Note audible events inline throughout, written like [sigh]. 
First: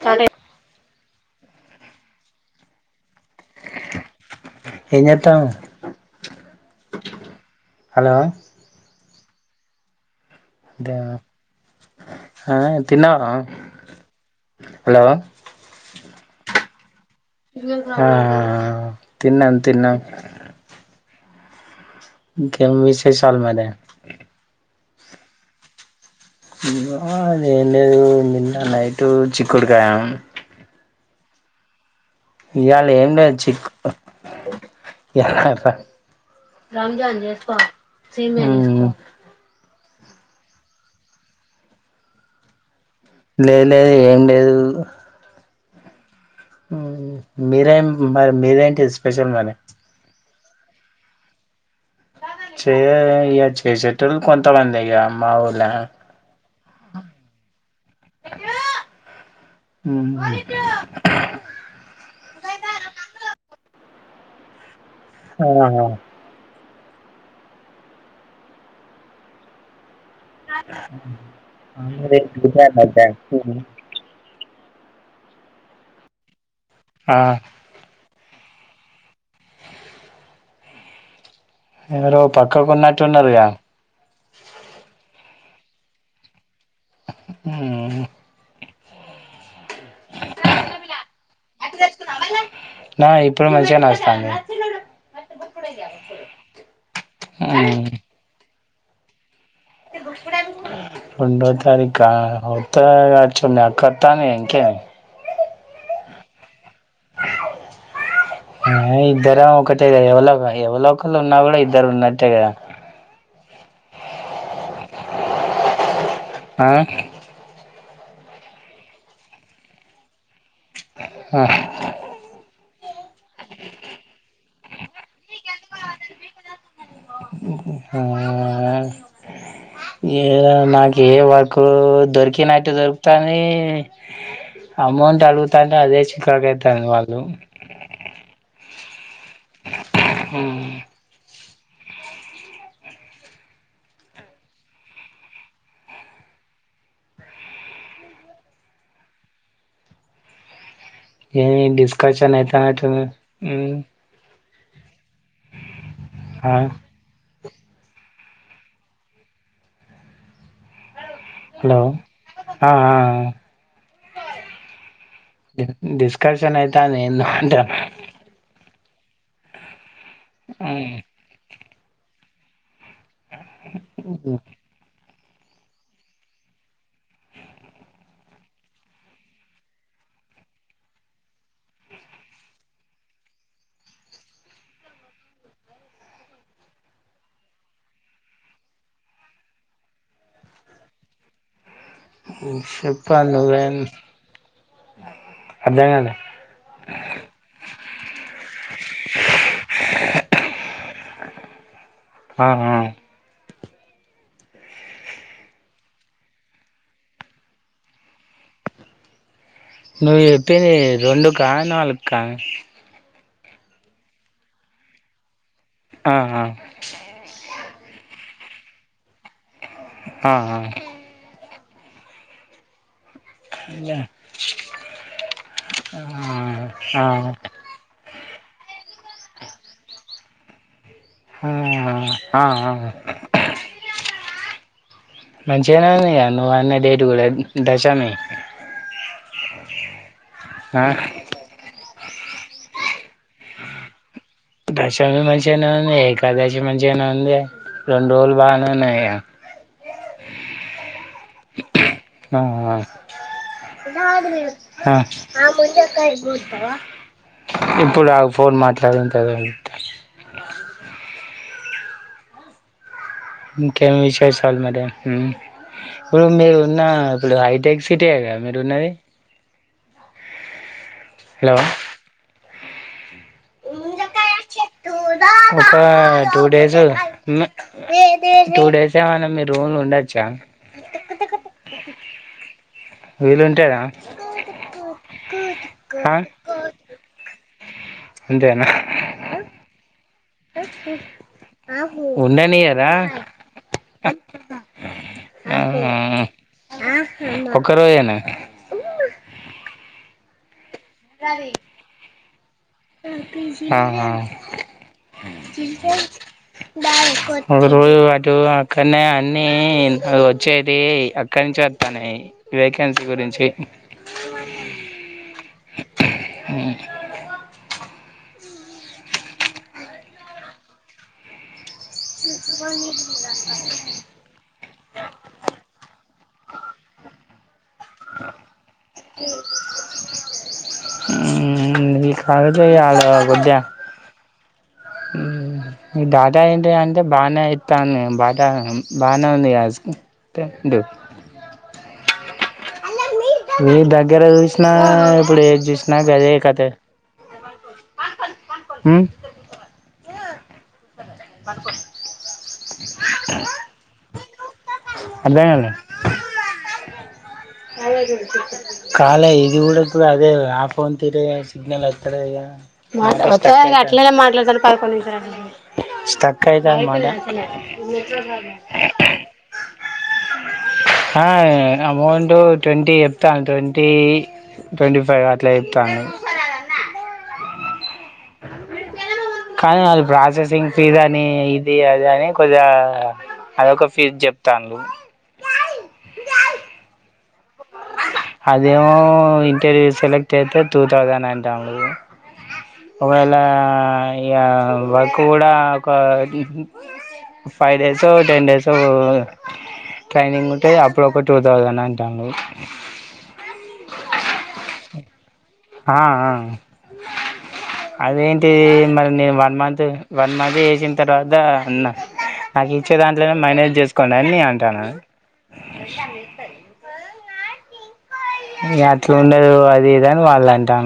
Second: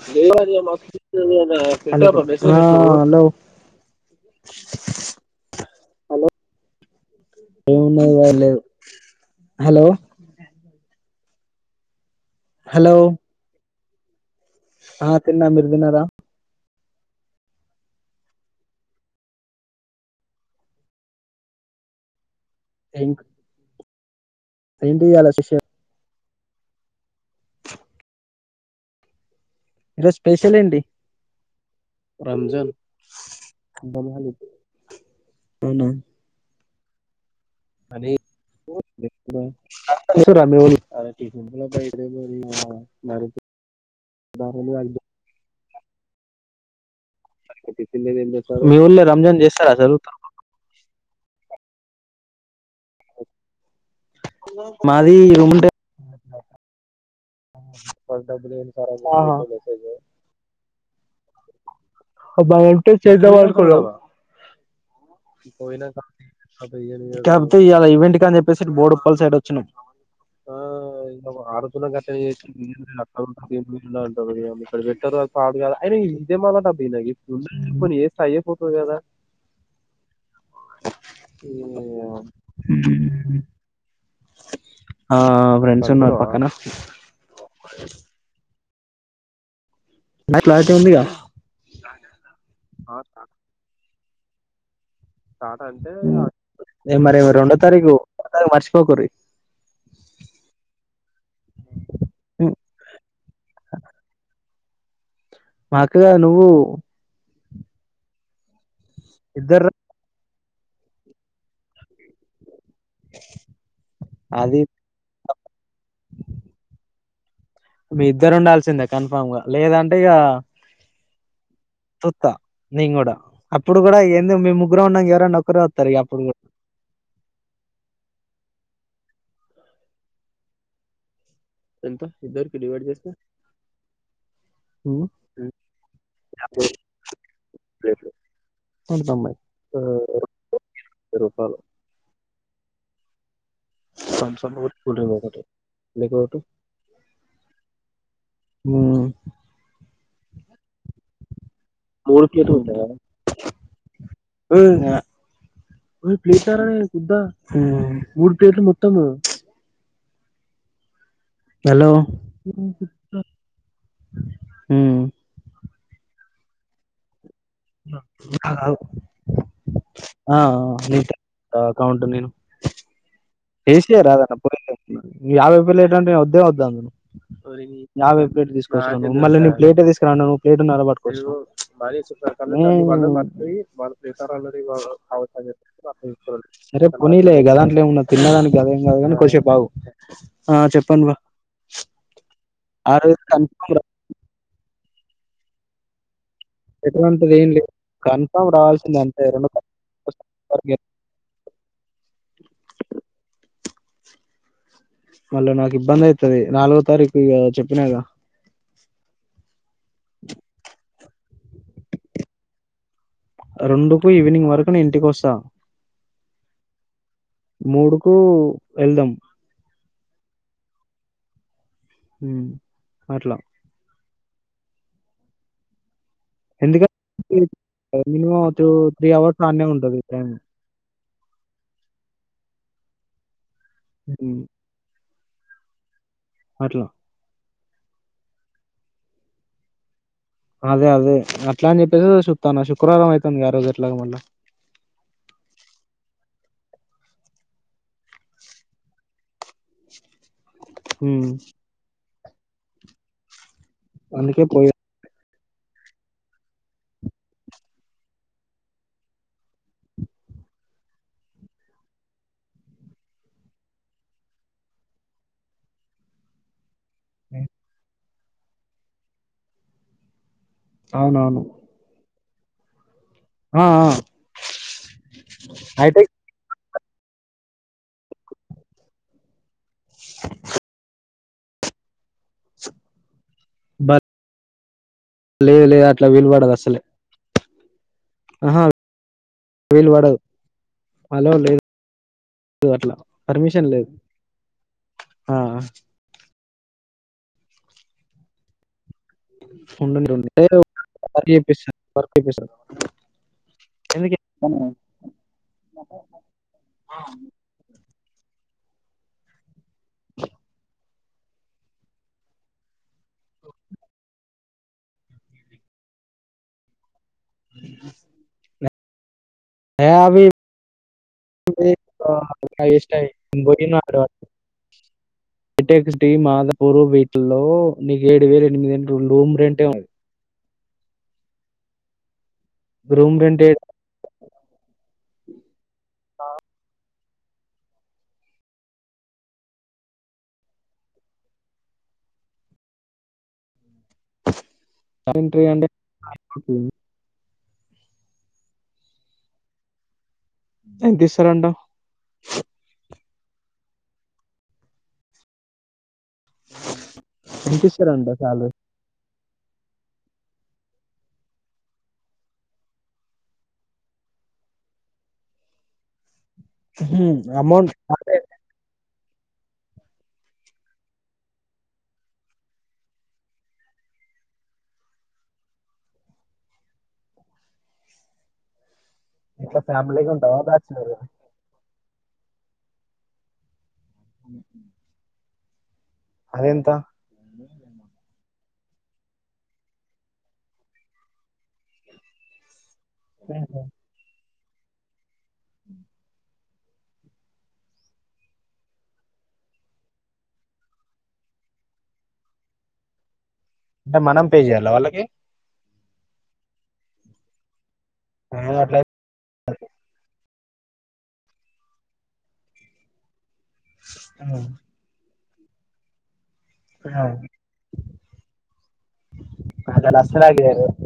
Start అయి hello ఏంజేత్తావె వున్నాగలేవ్ హలో అదా ఆహ్ తినవా ఆహ్ తిన్నా మీరు తీన‌్నరా. ఆహ్ తిన్నాన్ తిన్నాం ఇంకేం ఏం విశేషాలు మరి. ఏంటి ఇయాళ స్పెషల్. నిన్న ఏం లేదు నిన్న నైట్ చిక్ ఈరోజు స్పెషల్ ఏంటి. ఇయాళ ఏమి లేదు చిక్కు ఎలా చెప్పాలి. అవునా రంజాన్ చేస్కోవా సేమ్యా చేస్కో హ్మ్ అంత లేదుర మీవోళ్ళీ లేద్ లేద్ ఏం లేదు ఆ ఏ మీ ఊళ్ళో రంజాన్ మరి చేస్తారా అసలు. చేయలే ఇగ చేసేటోళ్ కొంతమందే ఇగ మాది అమ్మ వోళ్ళే. ఉమ్ ఆహ్ అబ్బా ఎంటెక్ చేద్దామానుకున్నాను. ఆహా కాకపోతే ఇయాల ఈవెంట్ కన్ జెప్పేసి బోడుప్పల్ సైడ్ వచ్చినం. ఆహ్ ఆరు తులంకి అట్లా అవునులే చేసి చూశాను ఆ ఇప్పు అట్టా బ్యాంకు ఉంటారో ఏం నీళ్ళో అంటారో ఏమో. ఇక్కడ పెట్టారు అ పాడు కదా అయిన ఇది ఏం అల్లాటబ్బి ఇందక ఆ ఉన్నాయ్ చెప్పుకొని ఏస్తే అయ్యేపోతది కదా. ఇంక ఎవరో పక్కకు నేన్ ఏం అన్ను ఉన్నట్టున్నారుగా ఆహ్ ఫ్రెండ్స్ ఉన్నారు పక్కన. ఉమ్మ్ క్లా క్లారిటీ ఉందిగ. నా ఇప్పుడు మంచిగానే వస్తాంది. నేన్ మరి రెండో ఉమ్. తారీఖు పొ కాని మర్చిపోకుర్రి. రెండో తారీఖా అవుతే ఒచ్చుడె అక్కొత్తాని. కేన్ మాకుగ నువ్వు. ఆయ్ ఇద్దరం ఇద్దరు ఒకటే లే ఎవలో కాయ్. ఎవలో ఒకళ్ళు ఉన్నా కూడా ఇద్దరు ఉన్నట్టేగా. అది ఆహ్ మీ ఇద్దరు ఉండాల్సిందే కన్ఫామ్ గా లేదంటే ఇక ఆ సుత్తా. నేను కూడా అప్పుడు కూడా ఎందుకు మీ ముగ్గురం ఉన్నాక ఎవరన్నా ఒకరే వస్తారు ఇగ అప్పుడు కూడా. ఆ ఏదో నాకు ఏం అర్ కో దొరికినట్టు దొరుకుతన్నయి. అమౌంట్ అడుగుతాంటే అదే చికాకు అయితాండ్రు వాళ్ళు. తం అమ్మాయి పెరుగు పాలు. తంసప్ ఒకటి కూల్ డ్రింక్ ఒకటి నీకు ఒకటి. ఉమ్మ్ ఏ డిస్కషన్ ఐతున్నట్టు ఉన్నది. ఆ ప్లేార కుద్ద్ద [unintelligible] మూడు ప్లేట్లు మొత్తము. ఇపుడా ఆ ఆ ఉమ్. డిస్కర్షన్ అయితాంది. అంటానా ఆగు ఆగు ఆ ఆ అక్కౌంట్ నేను ఏసియ రా అన్న నా పోయి యాభై రూపాయలు ప్లేట్ అంటే నేను వద్దే వద్దు అందును. యాభై ప్లేట్ తీసుకొచ్చనావు మళ్ళీ నేను ప్లేటే ఏ తీసుకరాను అన్నావు. నువ్వు ప్లేట్టున్నర పట్టుకొచ్చినవ్. హ్మ్మ్ సరే పోనీ గదాంట్లో ఏమున్నాది తిన్నదానికి గదెంము కాదు కాని కొసేపూ అగు ఆ చెప్పు అన్న. చెప్పాలే నువ్వే అర్ధం కాలే. ఎటువంటిది ఏం లేదు కన్ఫామ్ రావాల్సింది అంతే. అ ఆహా మళ్ళ నాకు ఇబ్బంది అవుతది నాలుగో తారీఖు చేపినగా. నువ్వు చెప్పింది రెండు కా నాలుగు కా, రెండుకు ఈవినింగ్ వరకు నేను ఇంటికి వస్తా. ఆ ఆ మూడుకు వెళ్దాం. ఆ ఆ హ [inaudible] ఎందుక ఆ ఆ మినిమమ్ టు త్రీ హావర్స్ ఆడానే ఉంటంది ట్రేన్ ఆ ఆ అ ఉం మంచిగానే ఉంది కదా నువ్వు అన్న డేట్ కూడా, దశమి అదే ఆ అదే అట్లా అని చెప్పేసి చూస్తన్న శుక్రవారం అవుతది ఆ రోజు ఎట్లాగా మళ్ళ దశమి మంచిగానే ఉంది ఏకాదశి మంచిగానే ఉంది. రెండు రోజులు బాగానే ఉన్నది కదా. స్ మ్మ్ ఆ ఆ అందుకే పోయేది. ఆ ముంజకాయ కోస్తావా. ఇప్పుడు ఆగు ఫోన్ మాట్లాడిన తర్వాత ఇంకేం విశేషాలు మరి ఇప్పుడు మీరు ఉన్న ఇప్పుడు హైటెక్ సిట్టే కదా మీరు ఉన్నది. అవునవును హలో ఆ! ఆ! ఒక hitech two days. Two days ఏమన్నా మీరు రూమ్ లో ఉండొచ్చా. వీలు ఉంటదా. బ లేదు లేదు అట్లా విలుపడదు అసలే ఆహా విలుపడదు ఉండనీయరా అట్లా. పర్మిషన్ లేదు. ఆ ఒక్క రోజేనా ఉండనీరు కాళీ చేపిస్తారు ఆా ఒక రోజు ఇటు అక్కడనే అన్ని వచ్చేది అక్కడ నుంచి వస్తాను క్యాన్సల్ గుంచి అ అ హ అభ ష్టయిక్స్ పూర్వ బీట్ లో నీకు ఏడు వేల ఎనిమిదింట రూమ్ రెంటే ఉంది మీ కాదు అద రూమ్ రెంట్ గద్ద ఏడు మీ దాదా అంట అంట అే బాగా ఇయితాను బాట బానేజ ఈ దగ్గర చూసినా ఇప్పుడు ఎంట్రీ ఏది అంటే చూసినా గదే కథ అ దసరంట అదేన్నా ఎంతిస్తరంట సాలరీ? కాాల ఇది కూడా అదే ఆ ఫోన్ తిర సిగ్నల్ అతార ఇట్ తక్ైత అ మళ హ్మ్. అమౌంట్ అంటే హా అమ అడు ట్వంటీ చెప్తాను ట్వంటీ ట్వంటీ ఫైవ్ అట్లా చెప్తాను ఇట్లా కానీ అది ఫ్యామిలీగా ఉంటావా? Processing bachelor? ఫీస్ అని ఇది అ అ అని కొద్దిగా అదొక ఫీజ్ చెప్తా ఉ అదేమో ఇంటర్వ్యూ సెలెక్ట్ అయితే టూ థౌజండ్ అంట మళ్ళా హుహు. వర్క్ కూడా ఒక five days ten days training ఉంటే అప్పుడు ఒక టూ థౌజండ్ అంటాను అంటే మనం పే చేయాల వాళ్ళకి ఆ అదేంటి నేను అట్లా మరి నేను వన్ మంత్ వన్ మంది వసిన తర్వాత అన్నా నాకు ఇచ్చేదాన్ని ఇల మేనేజ్ చేసుకోం అని నే హ్మ్. అంటాను అ అట్లా ఉండదు అది ఇదా అని వాళ్ళు అంటం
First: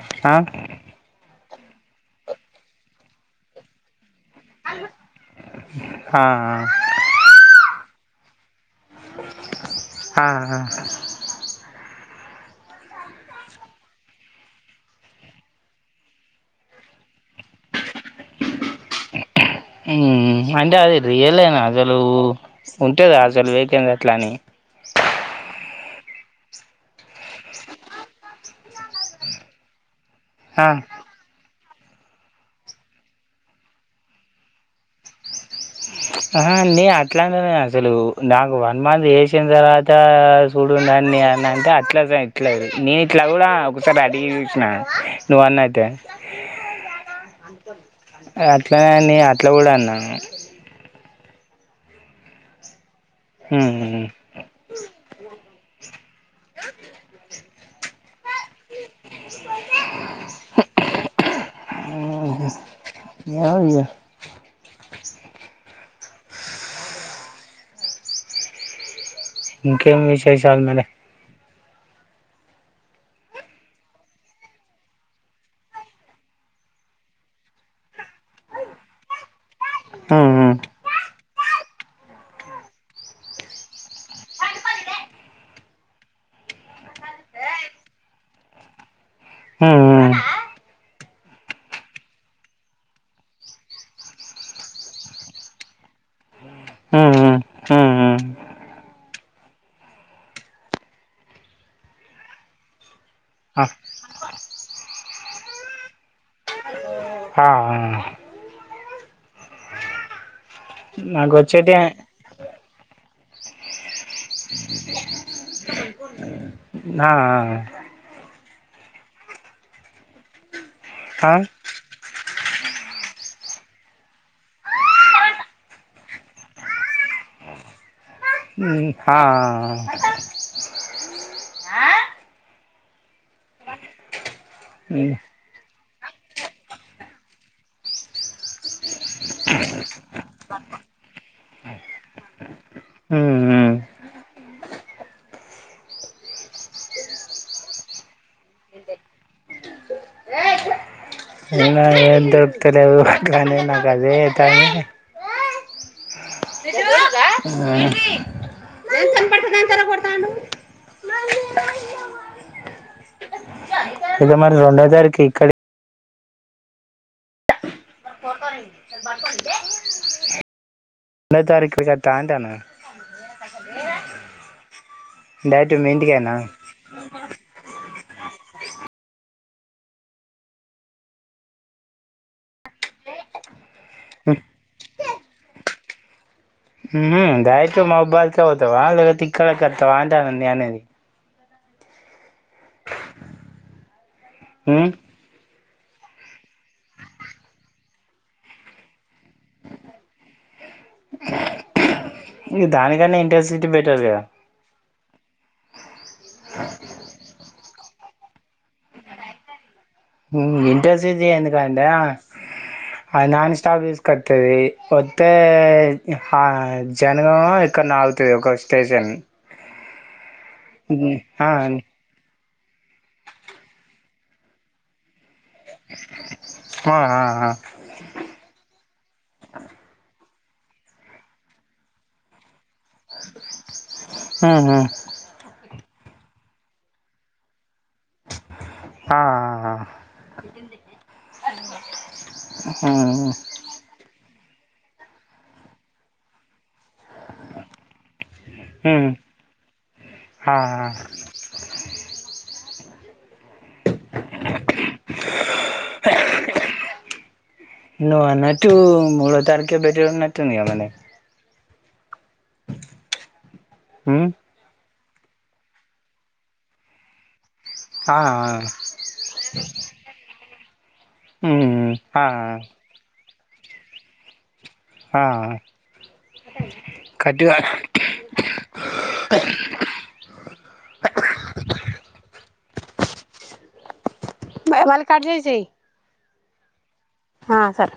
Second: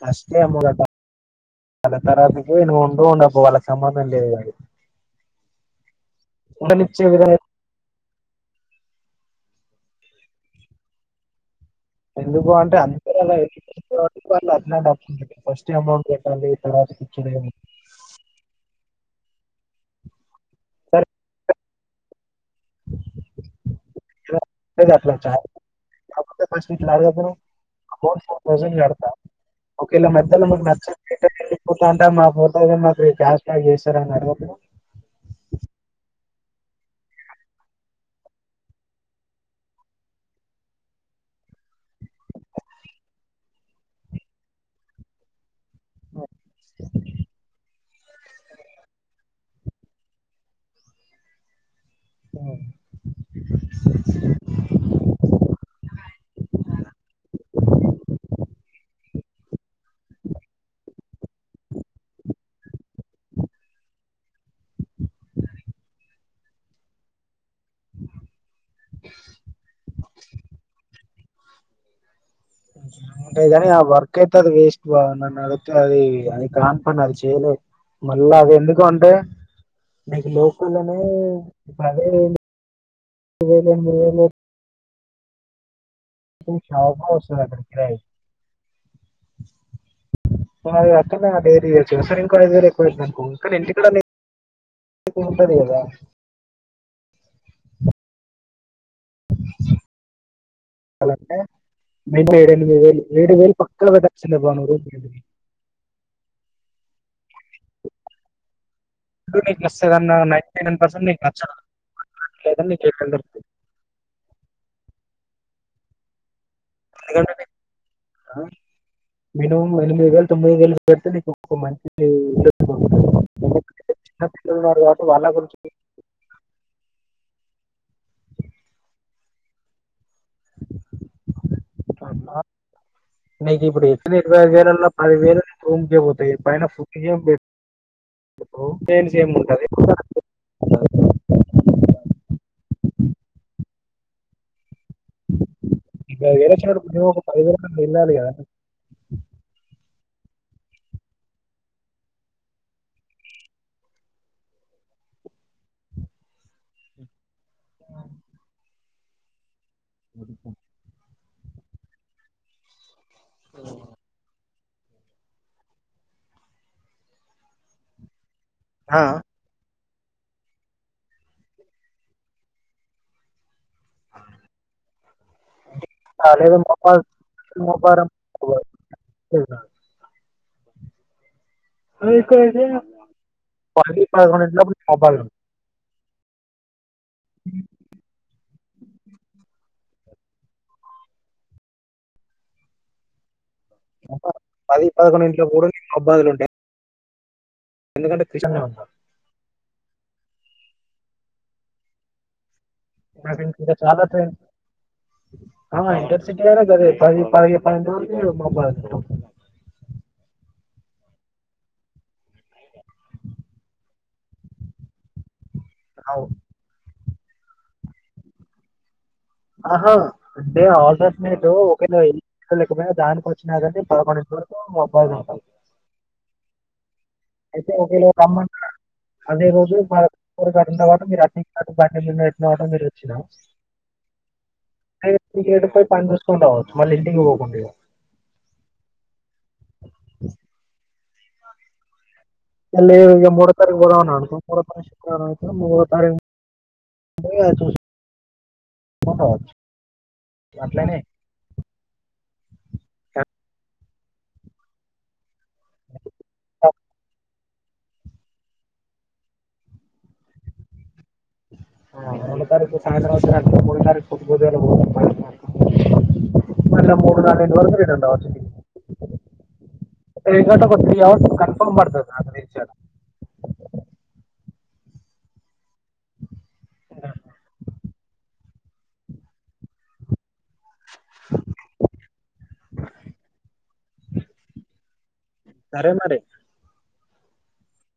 ఫస్ే అమ్మ చాల తరతికివవుంూ ఉండపో వాళ్ళ సంబంధం లేదు అది. ఉండనిచ్చే విధంగా ఆా ఆ ఎందుకు అంటే అందరు అలా వాళ్ళు అట్ డబ్బు ఫస్ట్ అమౌంట్ పెట్టాలి ఇక్కడ చ్చడ అంటే అది సరే రియల్నా అసలు ఉంటేదా అసలు వకంద అట్లా అని స్ అబౌట్ ఫోర్ థౌసండ్డత మైదలో మ ఆ మ అంట మా ఫోటోగా మాకు క్యాష్ బ్యాక్ చేస్తారన్నారు ఆహా నీ అట్లాంటలే అసలు నాకు వన్ మంత్ వసిన తర్వాత సూడు అన్నంకా అట్లా పెట్లేదు నేను ఇట్లా కూడా ఒకసారి అడిగి చూసినాను నువ్వు అన్న అట్లనే నీ అట్లా కూడా అన్నా ఆ హు హామ్ [inaudible] నస్తే [unintelligible] హే [inaudible] ఆహా యా హ [inaudible] ఇంకేం విశేషాలు మరి అంతేగాని ఆ వర్క్ అయితే అది వేస్ట్ బావ నన్న అడిగితే అది అది కానీపని అది చేయలేదు మళ్ళా అది ఎందుకు అంటే నీకు ఉమ్ ఉమ్ లోకువని అదేం లేదు పదివేలు ఎనిమిది వేలు చూశాక వస్తదంట కిరాయి ఉమ్ డేర్ చేయొచ్చు కదా సరే ఇంకో ఐదు వేయిలు ఎక్కువైందనుకో కానీ ఇంటికెళ్ల ఉంటది కదా ఉమ్ ఉమ్ ఉమ్ ఉమ్ మినిమం ఏడ ఎనిమిది వేలు ఏడికి పోవు ఆ పక్క చిన్న బానురు హా ఆ ఇప్పుడు నీకు నచ్చితే అన్న నైన్టినైన్ పర్సంట్ నీకు నాకు నచ్చదు వచ్చేటి దొరుకుతుంది ఆ ఆ ఎందుకంటే నీకు మినిమం ఎనిమిది వేలు తొమ్మిది వేలు పడితే ఆ నీకు మంత్లీ చిన్నపిల్లలు ఉన్నారు కాబట్టి వాళ్ల గురించి హుమ్ ఆ ఆ ఆ నీకు ఇప్పుడు చెప్పనే చెప్పు ఇరవై ఐదు వేలల్ల పది వేలు నీ రూమ్ కే పోతాయి పైన ఫుడ్డు ఏమ్ పెడతావ్ ఏముంటది హు హామ్ ఇంకా వేరే చోటుకి పో ఒక పదివేల అన్నా దొరకాలి కదా ఏం దొరుకుతలేవు రంది నాకు అదే అయితాంది హా సరిగ్గా ఆ ఇగా మరి రెండో తారీకి ఇక్కడి ఆ ఆ ఎన్నో తారీకు కడతా అంటానా డైరెక్ట్ మీ ఇంటికేనా ఖాళీగా మౌబాద్ ముప్పారం పోయిన ఇక్కడ ఎటు పోయిన పది పదకొండు ఇంటిలోపు మౌబాద్ల ఉన్న హుహు డైరెక్ట్ మైబాద్కి పోతావా లేకపోతే ఇక్కడికి వస్తావా అంటానా నేను అనేది పది ఉమ్ పదకొండింటి ఇంటిలోపు కూడా నేను మౌబాద్లా ఉంటే ఎందుకంటే కృషనా ఆప్త ఇగ దానికన్నా ఇంటర్సిటీ బెటర్ కదా ఆ ఇంటర్సిటీ కూడా గదే పది పది పదకొండు మౌబాద్ ఇంటర్సిటీ ఎందుకంటే అది నాన్ స్టాప్ తీసుకొత్తది ఒత్తే ఆ జనగంమో ఎక్కడనో ఆగుతది ఒక స్టేషన్ ఆహా అంటే ఆ ఆల్టర్నేటివ్ ఒక ఉన్నా లేకపోయినా దానికి వచ్చినా కానీ పదకొండు ఇంటి వరకు మౌబాద్ల ఉంటాం ఆ ఆ అయితే ఒకవేళ రమ్మంటే అదే రోజు తవా మీరు రాత్ర ఆ ఎ వచ్చిన పని చూకుంటావచ్చు మళ్ళ ఇంటికి పోకుండా అ అ మూ తారీ అ మూ తారీఖు శుకవారం అవు మూ తారీఖ ఉమ్ పో ఆ అలనే [unintelligible] [inaudible] నువ్వన్నట్టూ మూడో తారఖే పెటగున్నట్టుంది గదండి రొండు తారీకు మూడో పొద్దు ఉమ్ పొద్దు గాల మన్న మూడున్నర్ర రెండు ఆ వరకు ఆ [inaudible] వత్ కన్ఫర్మ్ ఉమ్ పడతది ఆ నాకి తెలిసి ఆ ఆ కట్ గాలే [unintelligible] బై వాల్ని కడ్ చేసేయి సరే మరి. ఆ సరే